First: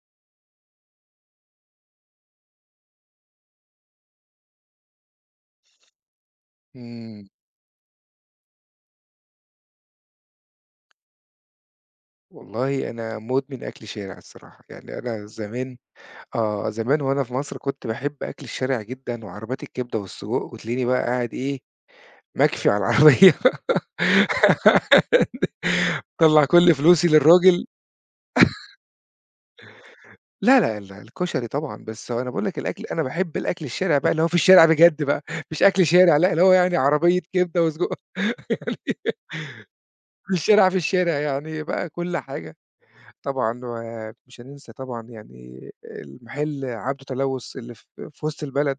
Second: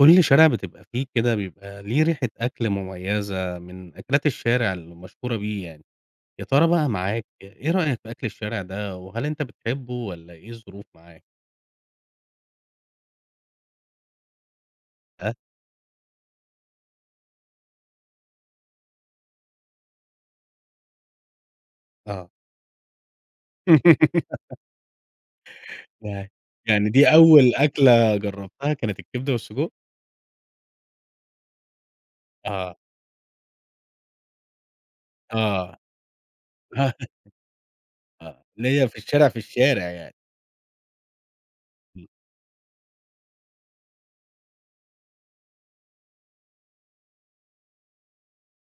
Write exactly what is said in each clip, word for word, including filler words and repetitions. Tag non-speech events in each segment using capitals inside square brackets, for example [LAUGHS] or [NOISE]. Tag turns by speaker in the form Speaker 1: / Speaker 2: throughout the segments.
Speaker 1: كل شارع بتبقى فيه كده بيبقى ليه ريحة أكل مميزة من أكلات الشارع المشهورة بيه يعني، يا ترى بقى معاك
Speaker 2: إمم،
Speaker 1: إيه رأيك في أكل الشارع ده، وهل أنت بتحبه والّا إيه الظروف معاك؟
Speaker 2: والله أنا مدمن أكل شارع الصراحة، يعني أنا
Speaker 1: ها؟
Speaker 2: زمان آه، زمان وأنا في مصر كنت باحب أكل الشارع جدًا وعربيات الكبدة والسجق، وتلاقيني بقى قاعد إيه،
Speaker 1: آه.
Speaker 2: مَكفي على العربية.
Speaker 1: [LAUGHS]
Speaker 2: [LAUGHS]
Speaker 1: يع
Speaker 2: مطلّع كل
Speaker 1: يعني
Speaker 2: فلوسي
Speaker 1: دي أول
Speaker 2: للراجل.
Speaker 1: أكلة جربتها كانت الكبدة والسجق؟
Speaker 2: لا، لا، لا، الكشري طبعًا، بس هو أنا باقول لك
Speaker 1: آه.
Speaker 2: الأكل، أنا باحب الأكل الشارع بقى اللي هو في الشارع بجد بقى، مش
Speaker 1: آه،
Speaker 2: أكل شارع لأ، اللي هو يعني عربية
Speaker 1: [LAUGHS]
Speaker 2: كبدة وسجق
Speaker 1: آه، اللي هي في الشارع، في الشارع يعني.
Speaker 2: في الشارع، في الشارع يعني بقى
Speaker 1: إمم،
Speaker 2: كل حاجة طبعًا، ومش هننسى طبعًا يعني المحل عبده تلوّث اللي في في وسط البلد،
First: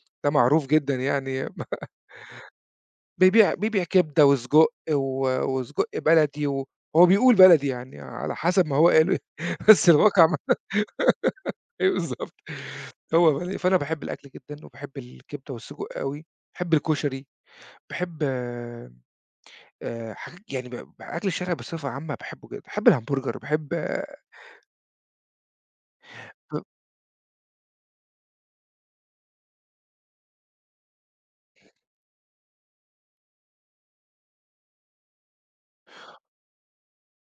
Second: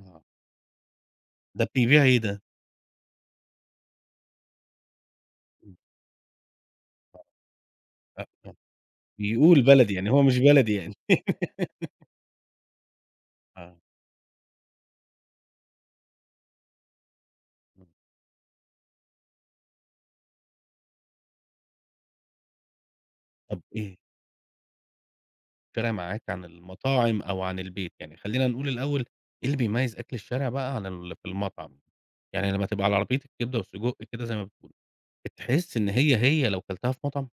Speaker 1: آه،
Speaker 2: ده معروف جدًا يعني.
Speaker 1: ده
Speaker 2: [LAUGHS]
Speaker 1: بيبيع إيه ده؟
Speaker 2: بيبيع بيبيع كبدة وسجق و
Speaker 1: إمم.
Speaker 2: وسجق بلدي و هو بيقول بلدي يعني
Speaker 1: أ
Speaker 2: على
Speaker 1: آه.
Speaker 2: حسب ما هو قاله.
Speaker 1: بيقول
Speaker 2: [LAUGHS] بس
Speaker 1: بلدي يعني، هو
Speaker 2: الواقع ما،
Speaker 1: مش بلدي يعني. [LAUGHS]
Speaker 2: أيوه بالضبط، هو بلدي.
Speaker 1: آه،
Speaker 2: فأنا باحب الأكل جدًا وباحب الكبدة والسجق أوي، باحب الكشري،
Speaker 1: إمم،
Speaker 2: باحب آآ حاجات يعني ب ب- أكل الشارع بصفة عامة باحبه جدًا، باحب الهمبرجر،
Speaker 1: طب
Speaker 2: باحب.
Speaker 1: إيه الشارع معاك عن المطاعم أو عن البيت؟ يعني خلّينا نقول الأول إيه اللي بيميّز أكل الشارع بقى عن ال في المطعم؟ يعني لمّا تبقى على عربية الكبدة والسجق كده زي ما بتقول، بتحس إن هي، هي لو كلتها في مطعم؟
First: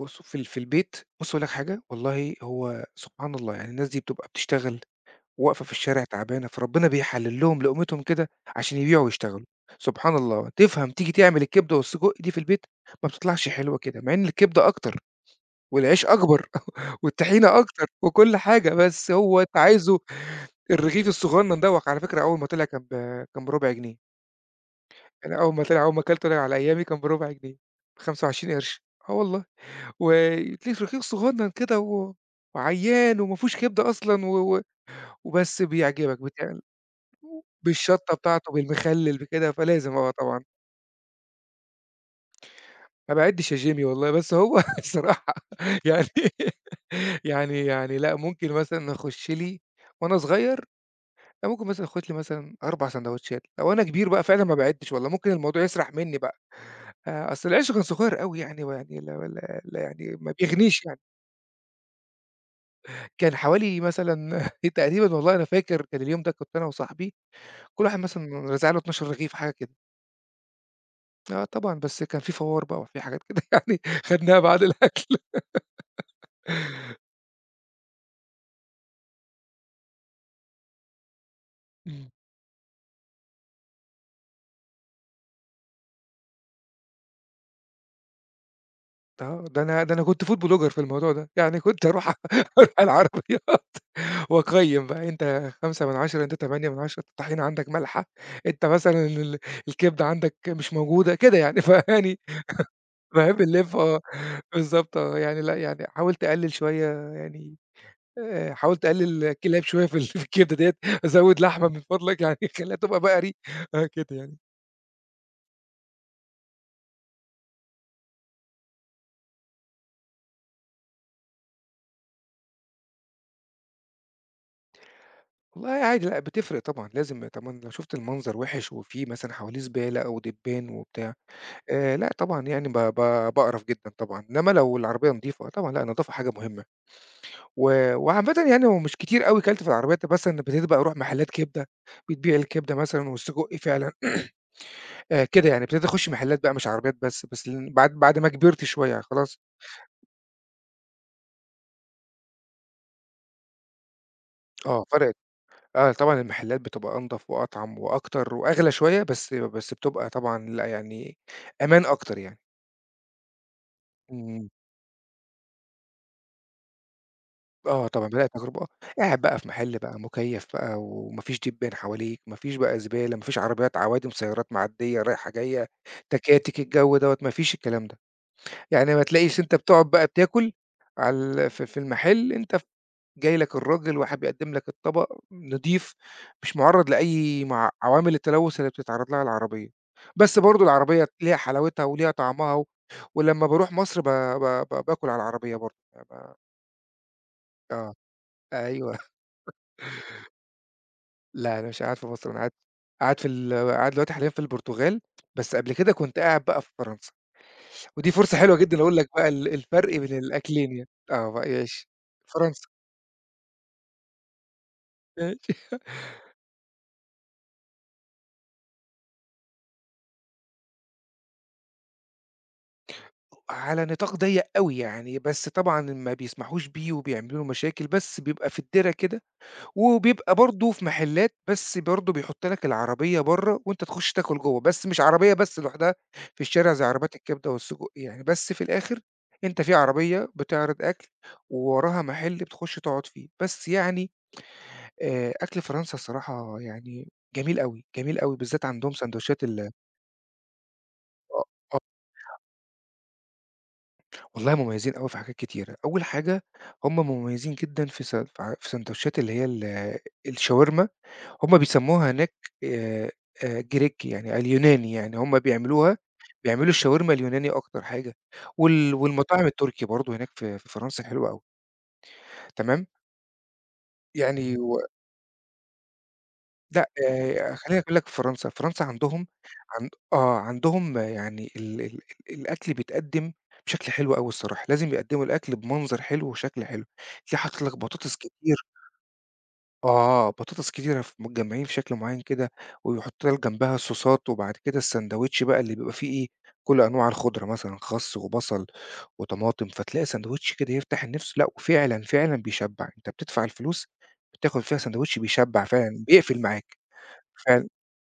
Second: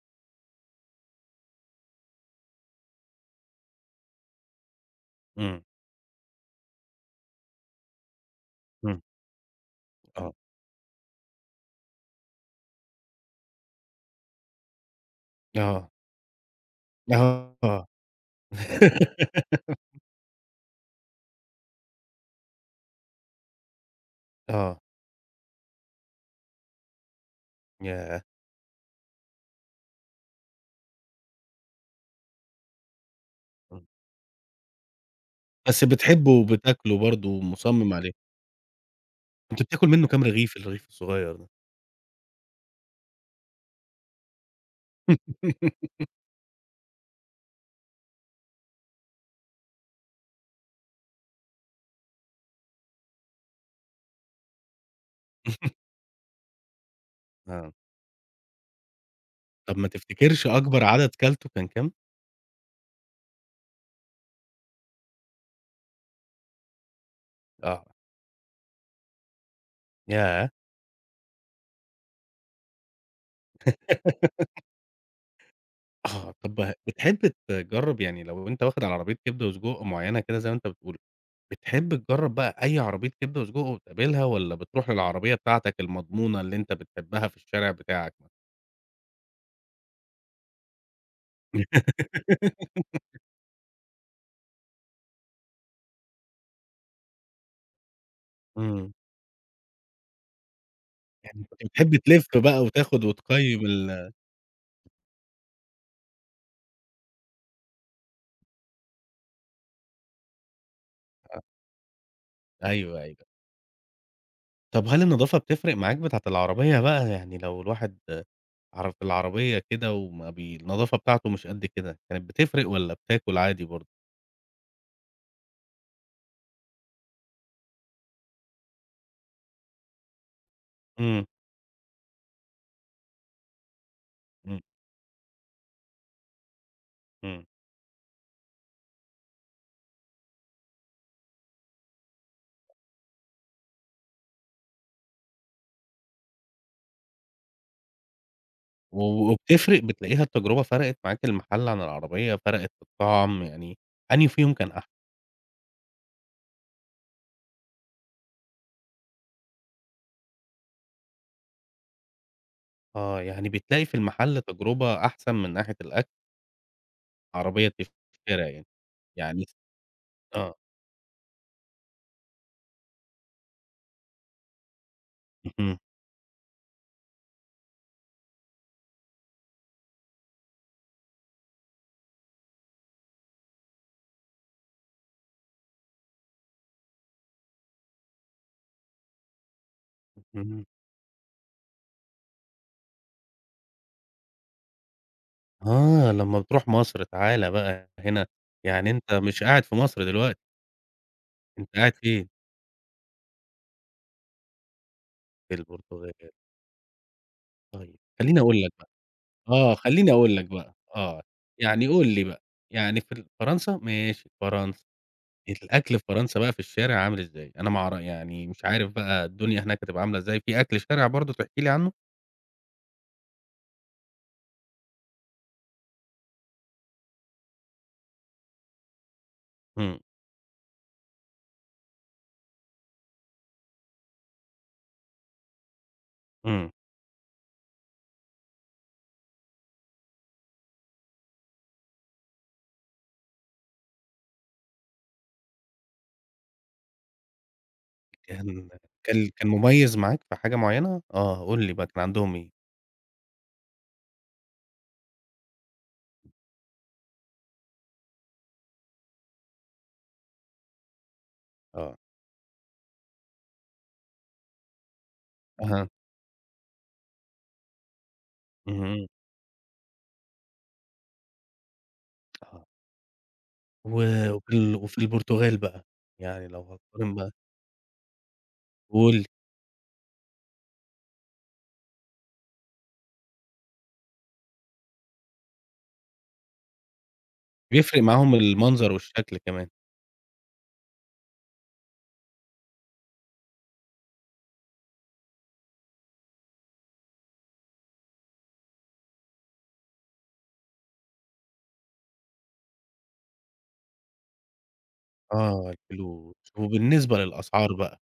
Speaker 2: بُص في ال في البيت، بُص هاقول لك حاجة، والله هو سبحان الله يعني الناس دي بتبقى بتشتغل
Speaker 1: إمم،
Speaker 2: واقفة في الشارع تعبانة، فربنا بيحلل لهم لقمتهم كده عشان
Speaker 1: إمم،
Speaker 2: يبيعوا ويشتغلوا، سبحان
Speaker 1: آه،
Speaker 2: الله تفهم. تيجي تعمل الكبدة والسجق دي في البيت ما بتطلعش حلوة كده، مع إن الكبدة أكتر
Speaker 1: آه،
Speaker 2: والعيش أكبر [LAUGHS] والطحينة أكتر
Speaker 1: آه،
Speaker 2: وكل حاجة، بس هو أنت
Speaker 1: [LAUGHS]
Speaker 2: عايزه الرغيف الصغنن دوّة. على فكرة، أول ما طلع كان ب كان ب4 جنيه،
Speaker 1: آه،
Speaker 2: أنا أول ما طلع، أول ما كلته أنا على أيامي كان بأربعة جنيه،
Speaker 1: ياه!
Speaker 2: بخمسة وعشرين قرش، آه والله. وليه رغيف صغنّن كده و وعيّان وما فيهوش
Speaker 1: إمم،
Speaker 2: كبدة أصلًا و و وبس
Speaker 1: بس
Speaker 2: بيعجبك
Speaker 1: بتحبه
Speaker 2: بتاع،
Speaker 1: وبتاكله برضه ومُصمِّم عليه،
Speaker 2: بالشطّة بتاعته، بالمخلِّل، بكده،
Speaker 1: كنت بتاكل
Speaker 2: فلازم
Speaker 1: منه
Speaker 2: آه
Speaker 1: كام
Speaker 2: طبعًا.
Speaker 1: رغيف الرغيف الصغير ده؟
Speaker 2: ما باعِدّش يا جيمي والله، بس هو [LAUGHS] الصراحة
Speaker 1: [LAUGHS]
Speaker 2: يعني، [LAUGHS] يعني يعني لأ، ممكن مثلًا أخُش لي وأنا صغير، لا، ممكن مثلًا آخُد لي مثلًا 4 ساندوتشات، لو أنا كبير بقى فعلًا ما باعِدّش والله، ممكن الموضوع
Speaker 1: [LAUGHS]
Speaker 2: يسرح منّي بقى. آآ أصل العيش
Speaker 1: آه،
Speaker 2: كان صغير أوي يعني، ويعني لا لا
Speaker 1: طب
Speaker 2: لا،
Speaker 1: ما
Speaker 2: يعني ما
Speaker 1: تفتكرش أكبر
Speaker 2: بيغنيش يعني.
Speaker 1: عدد كلته كان كام؟
Speaker 2: كان حوالي مثلًا [LAUGHS] تقريبًا، والله أنا فاكر كان اليوم ده كنت أنا وصاحبي كل
Speaker 1: آه،
Speaker 2: واحد مثلًا رازع له 12 رغيف حاجة كده.
Speaker 1: ياه!
Speaker 2: آه طبعًا، بس كان في فوار بقى وفي حاجات كده [LAUGHS] يعني، خدناها
Speaker 1: [LAUGHS]
Speaker 2: بعد الأكل.
Speaker 1: آه، طب بتحب تجرّب يعني لو أنت واخد على عربية كبدة وسجق معيّنة كده زي ما أنت بتقول، بتحب
Speaker 2: إمم.
Speaker 1: تجرّب بقى أي عربية كبدة وسجق وتقابلها والّا بتروح للعربية بتاعتك المضمونة اللي أنت بتحبها في الشارع بتاعك مثلًا؟
Speaker 2: آه، ده أنا ده أنا كنت food blogger في الموضوع ده، يعني كنت أروح [LAUGHS] أروح
Speaker 1: [LAUGHS]
Speaker 2: العربية [LAUGHS] وأقيّم بقى: أنت خمسة على عشرة، أنت ثمانية على عشرة، الطحينة عندك مالحة، أنت
Speaker 1: إمم،
Speaker 2: مثلًا ال الكبدة عندك مش موجودة، كده
Speaker 1: يعني
Speaker 2: يعني. [LAUGHS]
Speaker 1: كنت بتحب
Speaker 2: فيعني،
Speaker 1: تلِف بقى وتاخد
Speaker 2: باحب
Speaker 1: وتقيّم
Speaker 2: نلِف آه،
Speaker 1: ال
Speaker 2: بالضبط آه، يعني لأ يعني حاولت أقلل شوية يعني. آآ حاولت أقلل الكلاب شوية في ال [LAUGHS] في الكبدة ديّة، أزوّد لحمة من فضلك يعني، [LAUGHS] خلّيها تبقى
Speaker 1: أيوه، أيوه.
Speaker 2: بقري آه كده يعني.
Speaker 1: طب هل النضافة بتفرق معاك بتاعة العربية بقى؟ يعني لو الواحد عر في العربية كده وما بي النضافة بتاعته مش قد كده، كانت بتفرق والّا بتاكل عادي برضه؟
Speaker 2: والله عادي، لأ بتفرق طبعًا، لازم طبعًا لو شُفت المنظر وِحِش وفي مثلًا حواليه زبالة أو دبان وبتاع،
Speaker 1: إمم،
Speaker 2: آآ لأ طبعًا يعني ب ب باقرف جدًا طبعًا، إنّما
Speaker 1: إمم،
Speaker 2: لو العربية نضيفة طبعًا لأ، النضافة حاجة مهمة،
Speaker 1: إمم.
Speaker 2: و وعامةً يعني، هو مش كتير أوي كَلت في العربيات. مثلًا ابتديت بقى أروح محلات كبدة، بتبيع الكبدة مثلًا والسجق فعلًا، آآ كده يعني، ابتديت أخُش محلات بقى مش عربيات بس، بس ل بعد بعد ما كبرت شوية
Speaker 1: و
Speaker 2: خلاص.
Speaker 1: وبتفرق بتلاقيها التجربة فرقت معاك المحل عن العربية، فرقت في الطعم، يعني أنهي فيهم كان
Speaker 2: آه،
Speaker 1: أحسن؟
Speaker 2: فرقِت. آه، طبعًا المحلات بتبقى أنضف وأطعم وأكتر وأغلى شوية، بس بس بتبقى طبعًا لأ، يعني أمان أكتر يعني.
Speaker 1: آه، يعني بتلاقي في المحل
Speaker 2: إمم،
Speaker 1: تجربة أحسن من ناحية الأكل، عربية
Speaker 2: آه طبعًا، بدأت
Speaker 1: تفترى
Speaker 2: تجربة، اه،
Speaker 1: يعني،
Speaker 2: قاعد بقى
Speaker 1: يعني
Speaker 2: في
Speaker 1: س
Speaker 2: محل بقى مُكيّف
Speaker 1: آه،
Speaker 2: بقى، وما فيش دبان حواليك، ما فيش بقى زبالة، ما فيش عربيات عوادم، سيارات معدية رايحة جاية،
Speaker 1: اهم،
Speaker 2: تكاتك، الجو دوّة ما فيش الكلام ده. يعني ما تلاقيش، أنت بتقعد بقى بتاكل على ال في في المحل، أنت جاي لك الراجل وحاب يقدّم لك الطبق نضيف، مش مُعرّض لأي مع عوامل التلوث اللي بتتعرّض لها العربية، بس برضه
Speaker 1: اهم.
Speaker 2: العربية ليها حلاوتها وليها طعمها. و ولمّا باروح مصر ب ب ب باكل على العربية برضه،
Speaker 1: آه،
Speaker 2: ب
Speaker 1: لمّا بتروح مصر تعالَ بقى
Speaker 2: آه،
Speaker 1: هنا، يعني
Speaker 2: أيوه. [LAUGHS]
Speaker 1: أنت مش قاعد في مصر دلوقتي،
Speaker 2: لا أنا
Speaker 1: أنت
Speaker 2: مش
Speaker 1: قاعد
Speaker 2: قاعد في
Speaker 1: فين؟
Speaker 2: مصر، أنا قاعد قاعد في ال قاعد دلوقتي حاليًا في البرتغال،
Speaker 1: في
Speaker 2: بس قبل كده كنت
Speaker 1: البرتغال،
Speaker 2: قاعد بقى في فرنسا،
Speaker 1: طيب
Speaker 2: ودي فرصة
Speaker 1: خلّيني
Speaker 2: حلوة
Speaker 1: أقول لك
Speaker 2: جدًا
Speaker 1: بقى
Speaker 2: أقول لك بقى ال
Speaker 1: آه،
Speaker 2: الفرق
Speaker 1: خلّيني
Speaker 2: بين
Speaker 1: أقول لك
Speaker 2: الأكلين
Speaker 1: بقى،
Speaker 2: يعني،
Speaker 1: آه،
Speaker 2: آه بقى،
Speaker 1: يعني
Speaker 2: ماشي،
Speaker 1: قُل لي بقى،
Speaker 2: فرنسا.
Speaker 1: يعني في ال فرنسا؟ ماشي، فرنسا. الأكل في فرنسا بقى في الشارع عامل إزاي؟ أنا ما أعر يعني مش عارف بقى الدنيا هناك هتبقى عاملة إزاي، في أكل شارع برضه تحكي لي عنه؟
Speaker 2: على نطاق ضيّق أوي يعني، بس طبعًا ما بيسمحوش بيه وبيعملوا له مشاكل، بس بيبقى في الدِرة كده،
Speaker 1: إمم،
Speaker 2: وبيبقى برضه في محلات، بس برضه بيحُط لك العربية برّه وأنت تخُش تاكل جوّه، بس مش عربية بس لوحدها في
Speaker 1: إمم،
Speaker 2: الشارع زي عربيات الكبدة والسجق يعني، بس في الآخر أنت في عربية بتعرض أكل، ووراها محل بتخُش تقعد فيه، بس يعني آآ أكل فرنسا الصراحة يعني جميل أوي، جميل أوي، بالذات
Speaker 1: كان
Speaker 2: عندهم
Speaker 1: كان
Speaker 2: ساندوتشات
Speaker 1: كان
Speaker 2: ال
Speaker 1: مميز معاك في حاجة معينة؟
Speaker 2: آه.
Speaker 1: آه، قُل لي
Speaker 2: آه.
Speaker 1: بقى كان عندهم إيه؟
Speaker 2: والله مميزين أوي في حاجات كتيرة. أول حاجة، هم مميزين جدًا في س في في سندوتشات اللي هي ال الشاورما، هم
Speaker 1: آه،
Speaker 2: بيسموها هناك آآ، آآ جريك يعني اليوناني، يعني هم
Speaker 1: أها،
Speaker 2: بيعملوها، بيعملوا الشاورما اليوناني أكتر حاجة، وال
Speaker 1: اهم،
Speaker 2: والمطاعم التركي برضه هناك في في فرنسا حلوة أوي،
Speaker 1: آه،
Speaker 2: تمام؟
Speaker 1: و وفي
Speaker 2: يعني
Speaker 1: ال
Speaker 2: و،
Speaker 1: وفي البرتغال بقى، يعني لو
Speaker 2: لأ،
Speaker 1: هتقارن بقى
Speaker 2: آآ خلّيني أقول لك فرنسا، فرنسا
Speaker 1: قُل لي،
Speaker 2: عندهم عند آه، عندهم يعني ال ال ال الأكل بيتقدّم بشكل حلو أوي الصراحة، لازم يقدّموا الأكل بمنظر حلو وشكل حلو، تلاقيه حاطط لك
Speaker 1: بيفرق
Speaker 2: بطاطس
Speaker 1: معاهم
Speaker 2: كتير،
Speaker 1: المنظر والشكل كمان،
Speaker 2: آه، بطاطس كتيرة ف متجمّعين في شكل معيّن كده، ويحط لك جنبها صوصات، وبعد كده الساندوتش بقى اللي بيبقى فيه إيه، كل أنواع الخضرة مثلًا خس وبصل وطماطم، فتلاقي ساندوتش كده يفتح النِفس، لأ وفعلًا، فعلًا بيشبّع، أنت بتدفع الفلوس بتاخد فيها ساندوتش بيشبّع
Speaker 1: آه،
Speaker 2: فعلًا،
Speaker 1: الفلوس،
Speaker 2: بيقفل معاك
Speaker 1: وبالنسبة
Speaker 2: فعلًا.
Speaker 1: للأسعار بقى،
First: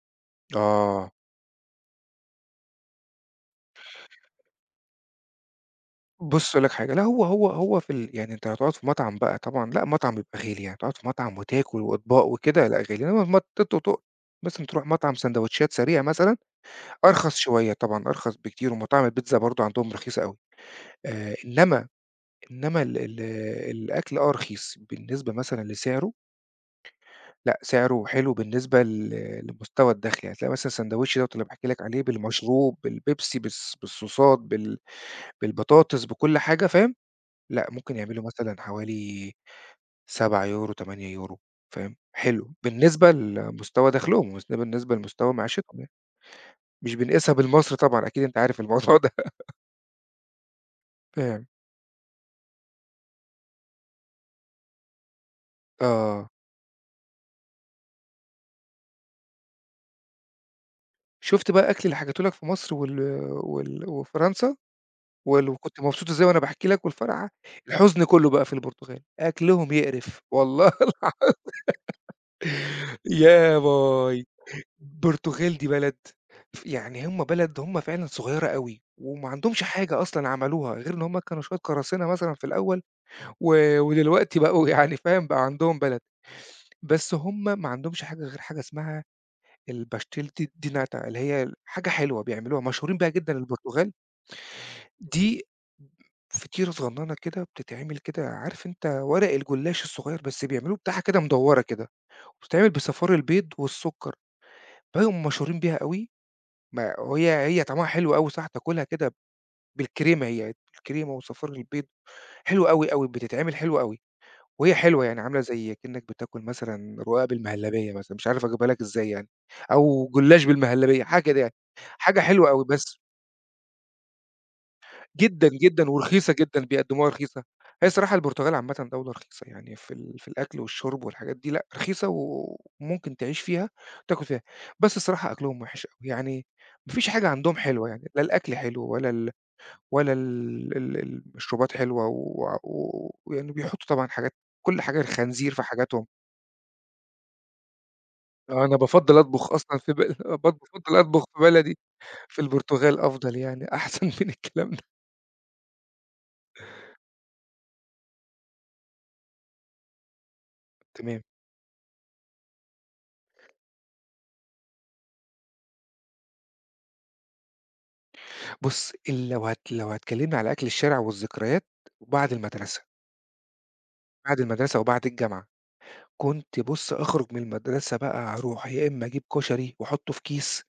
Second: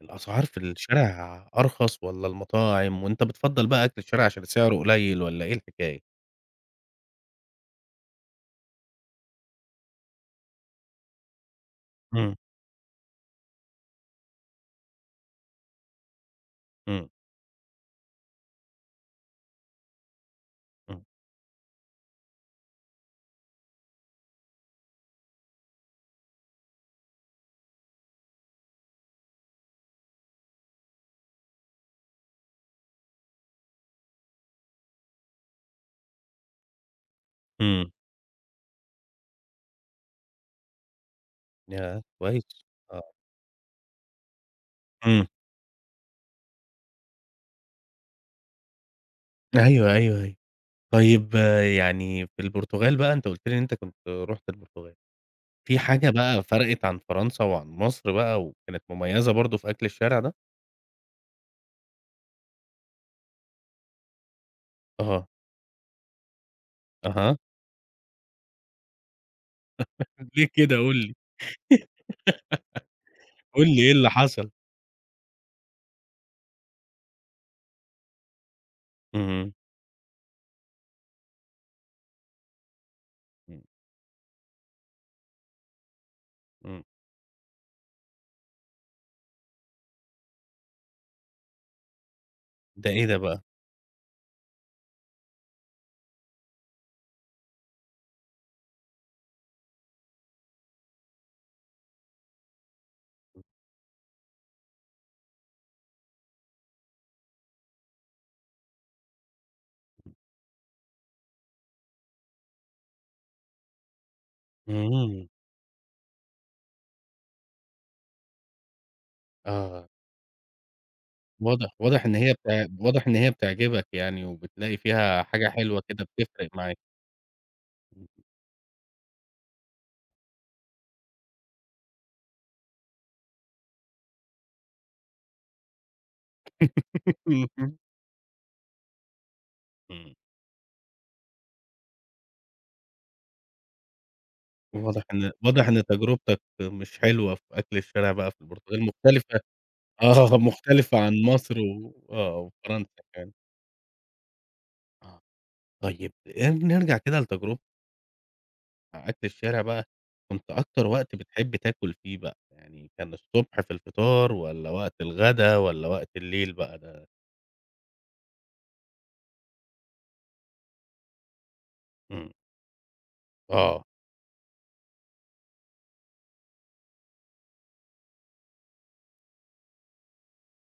Speaker 1: الأسعار في
Speaker 2: آه.
Speaker 1: الشارع أرخص والّا المطاعم، وأنت بتفضّل بقى أكل الشارع عشان سعره قليل والّا إيه الحكاية؟
Speaker 2: بُص أقول لك حاجة، لأ هو هو هو في ال يعني أنت هتقعد في مطعم بقى طبعًا لأ، مطعم بيبقى غالي يعني، تقعد في مطعم وتاكل وأطباق
Speaker 1: إمم،
Speaker 2: وكده لأ غالي، إنّما ما ت ت ت مثلًا تروح مطعم ساندوتشات سريعة مثلًا
Speaker 1: إمم،
Speaker 2: أرخص شوية طبعًا، أرخص بكتير، ومطاعم البيتزا برضه عندهم رخيصة أوي.
Speaker 1: إمم،
Speaker 2: آآ إنّما إنّما ال ال الأكل آه رخيص بالنسبة مثلًا لسعره، لأ سعره حلو بالنسبة ل لمستوى الدخْل، يعني هتلاقي مثلًا الساندوتش دوّة اللي باحكي لك عليه بالمشروب، بالبيبسي، بالص بالصوصات، بال بالبطاطس، بكل حاجة، فاهم؟ لأ،
Speaker 1: إمم.
Speaker 2: ممكن يعملوا مثلًا حوالي سبعة يورو ثمانية يورو€ فاهم،
Speaker 1: ياه! كويس،
Speaker 2: حلو
Speaker 1: آه.
Speaker 2: بالنسبة لمستوى دخلهم، وبالنس بالنسبة
Speaker 1: إمم.
Speaker 2: لمستوى معيشتهم يعني، مش بنقيسها بالمصري طبعًا، أكيد أنت عارف الموضوع [LAUGHS] ده،
Speaker 1: أيوه، أيوه، أيوه. طيب
Speaker 2: فاهم،
Speaker 1: يعني في البرتغال بقى أنت قُلت لي إن أنت كنت رُحت البرتغال، في حاجة
Speaker 2: آه،
Speaker 1: بقى فرقت عن فرنسا وعن مصر بقى وكانت مميزة برضه في أكل الشارع ده؟
Speaker 2: شُفت بقى الأكل اللي حكيته لك في مصر وال وال وفرنسا
Speaker 1: أها،
Speaker 2: وال وكنت مبسوط إزاي وأنا باحكي لك والفرحة،
Speaker 1: أها.
Speaker 2: الحزن كلّه بقى في البرتغال، أكلهم يقرف
Speaker 1: ليه
Speaker 2: والله.
Speaker 1: كده قُل لي،
Speaker 2: [LAUGHS] يا
Speaker 1: قُل لي إيه اللي
Speaker 2: باي.
Speaker 1: حصل؟
Speaker 2: البرتغال دي بلد، ف يعني هم بلد، هم فعلًا صغيرة أوي، وما
Speaker 1: اهم،
Speaker 2: عندهمش حاجة أصلًا عملوها غير إن هم كانوا شوية قراصنة مثلًا في الأول،
Speaker 1: إمم،
Speaker 2: و ودلوقتي بقوا [LAUGHS] يعني فاهم، بقى عندهم بلد،
Speaker 1: إمم.
Speaker 2: بس هم ما عندهمش حاجة غير حاجة اسمها الpastel di nata اللي هي حاجة حلوة بيعملوها،
Speaker 1: ده
Speaker 2: مشهورين
Speaker 1: إيه
Speaker 2: بيها
Speaker 1: ده
Speaker 2: جدًا
Speaker 1: بقى؟
Speaker 2: البرتغال، دي فطيرة صغننة كده بتتعمل كده، عارف أنت ورق الجلاش الصغير، بس بيعملوه بتاعها كده مدوّرة كده، وبتتعمل بصفار البيض والسكر، فهُم مشهورين بيها أوي. ما وهي هي طعمها حلو أوي صح، تاكلها كده بالكريمة هي، بالكريمة وصفار البيض، حلوة أوي، أوي، بتتعمل حلوة أوي، وهي حلوة يعني،
Speaker 1: إمم،
Speaker 2: عاملة زي كأنك بتاكل مثلًا رقاق بالمهلبية مثلًا، مش عارف أجيبها لك إزاي يعني،
Speaker 1: آه.
Speaker 2: أو جلاش بالمهلبية حاجة كده يعني،
Speaker 1: واضح واضح إن
Speaker 2: حاجة
Speaker 1: هي
Speaker 2: حلوة أوي،
Speaker 1: بتع
Speaker 2: بس
Speaker 1: واضح إن هي بتعجبك يعني وبتلاقي فيها
Speaker 2: جدًا،
Speaker 1: حاجة حلوة
Speaker 2: جدًا،
Speaker 1: كده
Speaker 2: ورخيصة
Speaker 1: بتفرق
Speaker 2: جدًا،
Speaker 1: معاك.
Speaker 2: بيقدموها رخيصة، هي الصراحة
Speaker 1: [LAUGHS]
Speaker 2: البرتغال عامةً دولة رخيصة يعني في ال في الأكل والشرب والحاجات دي، لأ رخيصة وممكن تعيش فيها وتاكل فيها، بس الصراحة أكلهم وحش أوي، يعني ما فيش حاجة عندهم
Speaker 1: اهم.
Speaker 2: حلوة يعني، لا الأكل حلو ولا ال ولا
Speaker 1: إمم.
Speaker 2: ال ال ال المشروبات حلوة، و و ويعني بيحطّوا طبعًا حاجات، كل حاجة
Speaker 1: واضح إن
Speaker 2: الخنزير في
Speaker 1: واضح إن
Speaker 2: حاجاتهم،
Speaker 1: تجربتك مش حلوة في أكل الشارع بقى في
Speaker 2: آه، أنا
Speaker 1: البرتغال،
Speaker 2: بافضّل
Speaker 1: مختلفة.
Speaker 2: أطبخ أصلًا في
Speaker 1: [LAUGHS]
Speaker 2: بل [LAUGHS]
Speaker 1: آه،
Speaker 2: ب بافضّل
Speaker 1: مختلفة عن
Speaker 2: أطبخ في
Speaker 1: مصر
Speaker 2: بلدي
Speaker 1: و آه،
Speaker 2: في
Speaker 1: وفرنسا
Speaker 2: البرتغال
Speaker 1: كمان.
Speaker 2: أفضل يعني، [LAUGHS] أحسن من الكلام ده،
Speaker 1: آه، طيب آآ نرجع كده لتجربة مع أكل الشارع بقى، كنت أكتر وقت
Speaker 2: تمام.
Speaker 1: بتحب تاكل فيه بقى، يعني كان الصبح في الفطار والّا وقت الغدا والّا وقت الليل بقى ده؟
Speaker 2: بُص، ال لو هت لو هتكلمني على أكل الشارع والذكريات
Speaker 1: إمم،
Speaker 2: بعد المدرسة،
Speaker 1: آه،
Speaker 2: بعد المدرسة وبعد الجامعة، كنت، بُص، أخرج من المدرسة بقى، أروح يا إمّا أجيب كشري وأحطّه في كيس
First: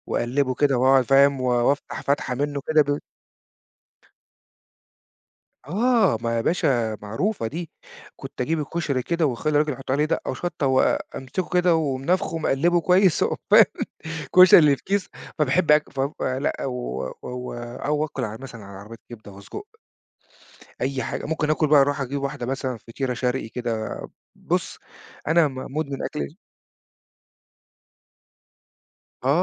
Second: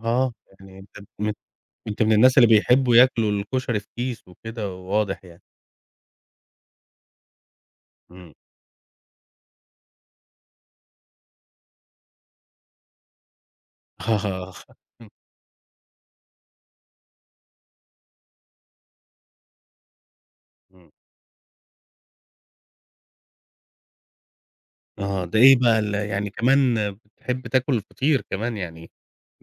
Speaker 1: آه،
Speaker 2: وأقلّبه كده
Speaker 1: يعني
Speaker 2: وأقعد
Speaker 1: أنت م
Speaker 2: فاهم، و وافتح
Speaker 1: أنت من
Speaker 2: فتحة
Speaker 1: الناس اللي
Speaker 2: منّه كده
Speaker 1: بيحبوا
Speaker 2: ب
Speaker 1: ياكلوا الكشري في كيس وكده واضح يعني،
Speaker 2: آه، ما يا باشا معروفة دي،
Speaker 1: إمم،
Speaker 2: كنت أجيب الكشري كده، واخلي الراجل يحط عليه دقة وشطة وأمسكه كده وأقوم نافخه ومقلّبه كويس، [LAUGHS] وأقوم فاهم
Speaker 1: [LAUGHS] آه،
Speaker 2: الكشري اللي في كيس، فباحب آك ف آه، لأ و و أو آكل على مثلًا على عربية كبدة وسجق،
Speaker 1: إمم.
Speaker 2: أي حاجة ممكن آكل بقى، أروح أجيب واحدة مثلًا فطيرة شرقي كده، بُص
Speaker 1: آه، ده
Speaker 2: أنا م
Speaker 1: إيه بقى ال
Speaker 2: مدمن أكل،
Speaker 1: يعني كمان بتحب تاكل فطير كمان يعني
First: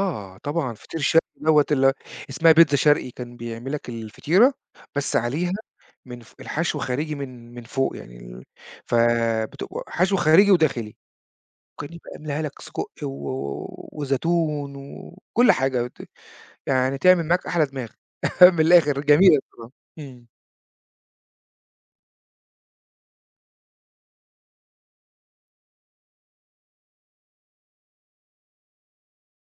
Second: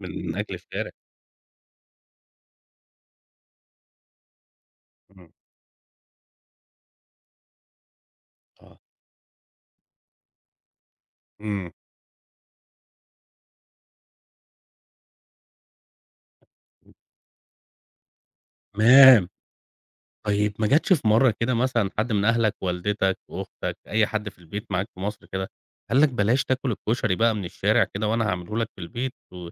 Speaker 1: من أكل
Speaker 2: طبعًا
Speaker 1: الشارع،
Speaker 2: فطير شرقي دوّة ال اسمها بيتزا شرقي، كان بيعمل لك الفطيرة بس
Speaker 1: إمم،
Speaker 2: عليها من ف الحشو خارجي من من فوق يعني ال
Speaker 1: آه،
Speaker 2: فبتبقى حشو خارجي وداخلي،
Speaker 1: إمم،
Speaker 2: وكان يبقى يملاها لك سجق و وزيتون وكل حاجة، ت يعني تعمل معاك أحلى دماغ، [LAUGHS] من الآخر
Speaker 1: تمام،
Speaker 2: جميلة بصراحة. إمم.
Speaker 1: طيب ما جاتش في مرّة كده مثلًا حد من أهلك، والدتك، أختك، أي حد في البيت معاك في مصر كده، قال لك بلاش تاكل الكشري بقى من الشارع كده وأنا هاعمله لك في البيت و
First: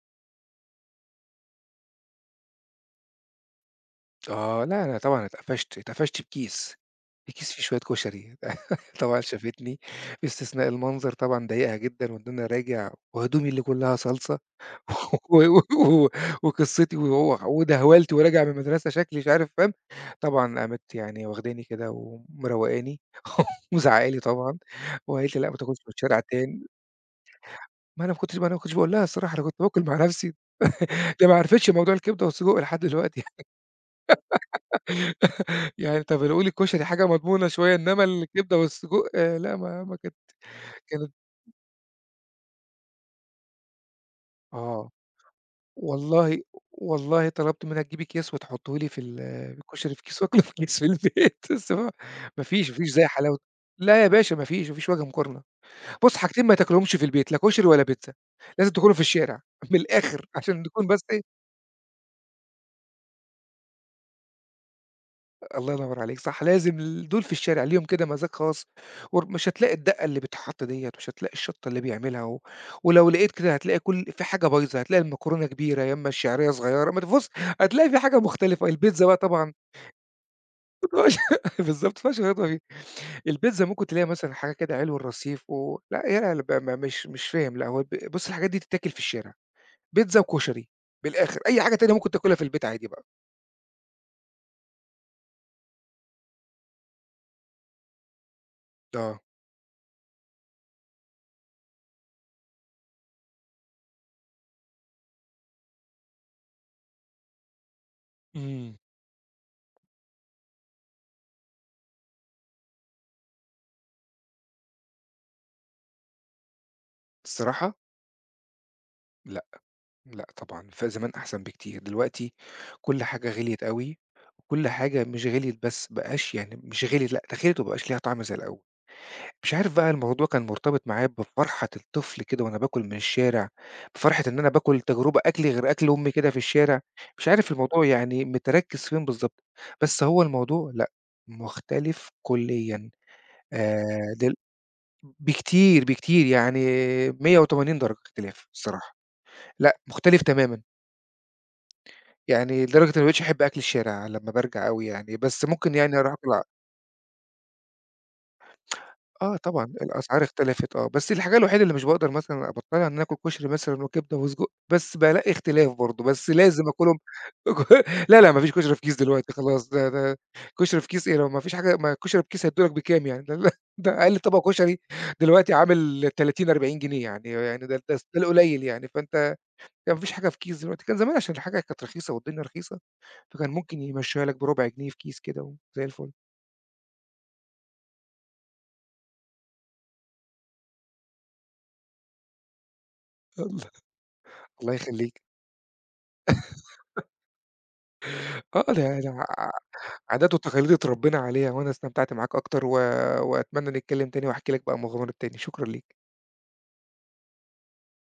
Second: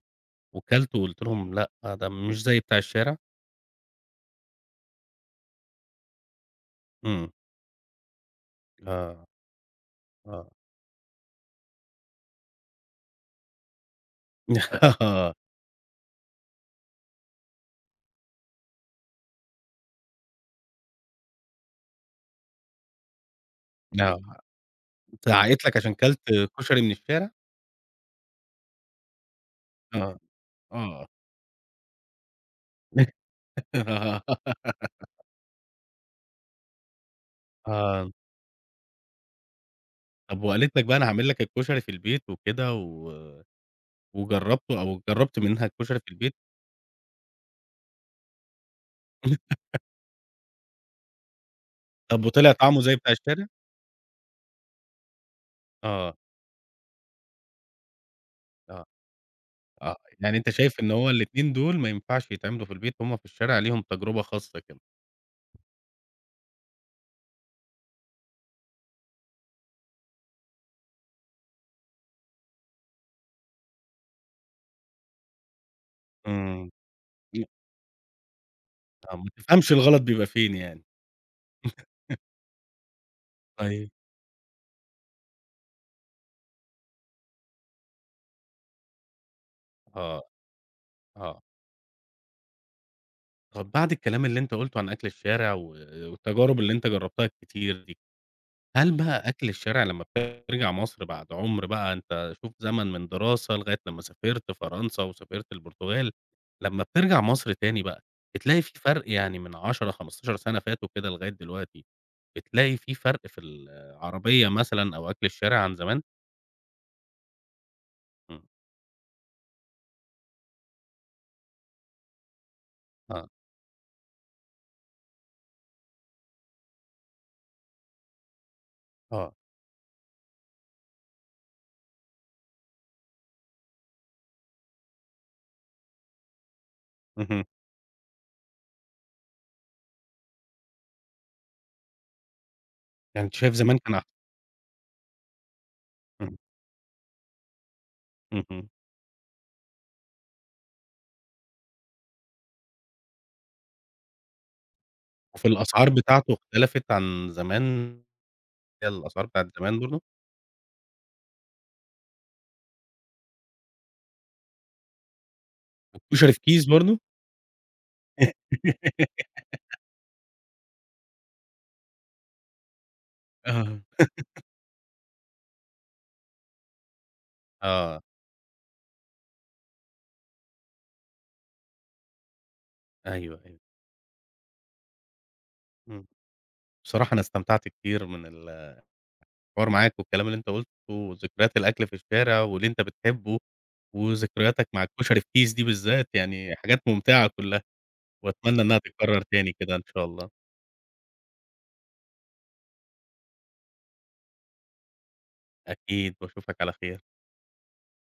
Speaker 1: وكلته وقلت لهم لأ، ده مش زي بتاع الشارع؟
Speaker 2: آه، لا، أنا طبعًا اتقفشت، اتقفشت بكيس،
Speaker 1: إمم،
Speaker 2: في كيس فيه شوية كشري، [LAUGHS] طبعًا
Speaker 1: آه،
Speaker 2: شافتني،
Speaker 1: آه،
Speaker 2: باستثناء المنظر طبعًا ضايقها جدًا، وإن أنا راجع وهدومي اللي كلّها صلصة [LAUGHS] و
Speaker 1: [LAUGHS]
Speaker 2: و و وقصتي و ودهولتي وراجع من المدرسة شكلي مش عارف فاهم، طبعًا قامت يعني واخداني كده ومروّقاني [LAUGHS] ومزعّقة لي
Speaker 1: آه،
Speaker 2: طبعًا، وقالت لي: "لأ، ما
Speaker 1: زعقت لك
Speaker 2: تاكلش من
Speaker 1: عشان
Speaker 2: الشارع
Speaker 1: كلت
Speaker 2: تاني."
Speaker 1: كشري من الشارع؟
Speaker 2: ما أنا ما كنتش ما أنا ما كنتش باقول لها الصراحة، أنا كنت باكل مع
Speaker 1: آه،
Speaker 2: نفسي،
Speaker 1: آه،
Speaker 2: ده ما عرفتش موضوع الكبدة والسجق لحد دلوقتي.
Speaker 1: [LAUGHS]
Speaker 2: يعني طَب لو قولي الكشري حاجة مضمونة شوية، إنّما
Speaker 1: آه.
Speaker 2: الكبدة والسجق آه، لأ ما ما كانت،
Speaker 1: طب وقالت لك بقى أنا
Speaker 2: كانت
Speaker 1: هاعمل لك الكشري في البيت وكده و وجرّبته
Speaker 2: آه.
Speaker 1: أو جرّبت منها الكشري في البيت،
Speaker 2: والله والله طلبت منها تجيبي أكياس وتحطّه لي في ال آه، الكشري في كيس، [LAUGHS] وآكله في كيس في البيت، [LAUGHS] بس ما
Speaker 1: طب
Speaker 2: ما
Speaker 1: وطلع
Speaker 2: فيش ما
Speaker 1: طعمه
Speaker 2: فيش
Speaker 1: زي
Speaker 2: زي
Speaker 1: بتاع
Speaker 2: حلاوة،
Speaker 1: الشارع؟
Speaker 2: لا يا باشا، ما فيش، ما فيش وجه مقارنة. بُص،
Speaker 1: آه،
Speaker 2: حاجتين ما تاكلهمش في البيت، لا كشري ولا بيتزا، لازم
Speaker 1: آه،
Speaker 2: تاكلهم في الشارع، من
Speaker 1: آه،
Speaker 2: الآخر
Speaker 1: يعني أنت
Speaker 2: عشان
Speaker 1: شايف
Speaker 2: نكون
Speaker 1: إن
Speaker 2: بس
Speaker 1: هو
Speaker 2: إيه.
Speaker 1: الاتنين دول ما ينفعش يتعملوا في البيت، هم في الشارع ليهم تجربة خاصة كده.
Speaker 2: الله ينور عليك، صح، لازم ال دول في الشارع ليهم كده مزاج خاص، ور مش هتلاقي الدقة اللي بتتحط ديّة، مش هتلاقي الشطة اللي بيعملها، و ولو لقيت كده هتلاقي كل في حاجة بايظة، هتلاقي المكرونة كبيرة، يا إمّا الشعرية
Speaker 1: إمم،
Speaker 2: صغيرة، ما ت بُص
Speaker 1: م
Speaker 2: هتلاقي في حاجة مختلفة، البيتزا بقى
Speaker 1: آه، ما
Speaker 2: طبعًا
Speaker 1: تفهمش الغلط بيبقى فين يعني.
Speaker 2: [LAUGHS] بالضبط، ما فيهاش غلطة فيه، البيتزا ممكن
Speaker 1: طيب.
Speaker 2: تلاقي مثلًا حاجة كده علو الرصيف و، لأ يا ب م مش مش فاهم، لأ هو الب بُص الحاجات دي تتاكل في الشارع، بيتزا
Speaker 1: آه،
Speaker 2: وكشري من الآخر،
Speaker 1: آه.
Speaker 2: أي حاجة تانية ممكن تاكلها في البيت عادي بقى.
Speaker 1: طب بعد الكلام اللي أنت قُلته عن أكل الشارع و والتجارب اللي أنت جرّبتها الكتير دي هل
Speaker 2: آه،
Speaker 1: بقى أكل الشارع لمّا بترجع مصر بعد عُمر بقى أنت شوف زمن من دراسة لغاية لمّا سافرت فرنسا وسافرت البرتغال، لمّا بترجع مصر تاني بقى، بتلاقي في
Speaker 2: إمم.
Speaker 1: فرق يعني من عشر، خمسة عشر سَنة فاتوا كده لغاية دلوقتي، بتلاقي في فرق في العربية مثلًا أو أكل الشارع عن زمان؟
Speaker 2: الصراحة
Speaker 1: إمم،
Speaker 2: لأ. لأ طبعًا، فزمان أحسن بكتير، دلوقتي كل
Speaker 1: آه،
Speaker 2: حاجة غِليت أوي، وكل حاجة مش غِليت بس، بقاش يعني مش غِليت لأ، ده غِليت وما بقاش ليها طعم زي الأول.
Speaker 1: آه،
Speaker 2: مش عارف بقى، الموضوع كان مرتبط معايا بفرحة الطفل كده وأنا باكل من الشارع، بفرحة إن أنا باكل تجربة أكلي غير أكل أمي كده في الشارع، مش
Speaker 1: اهم،
Speaker 2: عارف الموضوع يعني متركِّز فين بالضبط، بس هو الموضوع لأ، مختلف كليًا.
Speaker 1: يعني أنت شايف زمان كان أحسن،
Speaker 2: آآ دل بكتير، بكتير
Speaker 1: إمم،
Speaker 2: يعني مية وتمانين درجة اختلاف
Speaker 1: اهم،
Speaker 2: الصراحة، لأ مختلف تمامًا. يعني لدرجة إني ما بقيتش أحب أكل الشارع لمّا بارجع أوي يعني، بس
Speaker 1: وفي
Speaker 2: ممكن
Speaker 1: الأسعار
Speaker 2: يعني أروح أكل
Speaker 1: بتاعته
Speaker 2: ع
Speaker 1: اختلفت عن زمان، هي الأسعار
Speaker 2: آه
Speaker 1: بتاعة
Speaker 2: طبعًا،
Speaker 1: زمان برضه؟
Speaker 2: الأسعار اختلفت، آه، بس الحاجة الوحيدة اللي مش باقدر مثلًا أبطّلها إن أنا آكل كشري مثلًا وكبدة وسجق، بس بالاقي اختلاف برضه، بس
Speaker 1: والكشري في
Speaker 2: لازم
Speaker 1: كيس
Speaker 2: آكلهم.
Speaker 1: برضه؟
Speaker 2: [LAUGHS] [UNINTELLIGIBLE] لا، لا، ما فيش كشري في كيس دلوقتي
Speaker 1: [LAUGHS]
Speaker 2: خلاص، ده ده كشري في كيس إيه؟ لو ما فيش حاجة، ما الكشري في كيس هيدّوا لك بكام يعني؟ ده ال
Speaker 1: آه،
Speaker 2: ده أقل طبق كشري دلوقتي عامل تلاتين، أربعين جنيه يعني، يعني ده ده س
Speaker 1: آه،
Speaker 2: ده القليل يعني، فأنت يعني ما فيش حاجة في كيس دلوقتي، كان زمان عشان الحاجة كانت رخيصة والدنيا رخيصة،
Speaker 1: أيوه،
Speaker 2: فكان
Speaker 1: أيوه.
Speaker 2: ممكن يمشّيها لك بربع جنيه في كيس كده وزي
Speaker 1: إمم.
Speaker 2: الفل.
Speaker 1: بصراحة أنا استمتعت كتير من الحوار معاك والكلام اللي أنت قُلته وذكريات الأكل في الشارع واللي أنت بتحبه
Speaker 2: الله.
Speaker 1: وذكرياتك
Speaker 2: الله
Speaker 1: مع الكشري
Speaker 2: يخلّيك.
Speaker 1: في كيس دي بالذات، يعني حاجات ممتعة كلّها وأتمنى
Speaker 2: آه،
Speaker 1: إنّها
Speaker 2: ده ده
Speaker 1: تتكرر
Speaker 2: ع
Speaker 1: تاني كده إن شاء الله.
Speaker 2: عادات وتقاليد اتربّينا عليها، وأنا استمتعت معاك أكتر، و وأتمنى نتكلّم تاني وأحكي لك بقى مغامرة تاني، شكرًا ليك.
Speaker 1: أكيد وأشوفك على خير.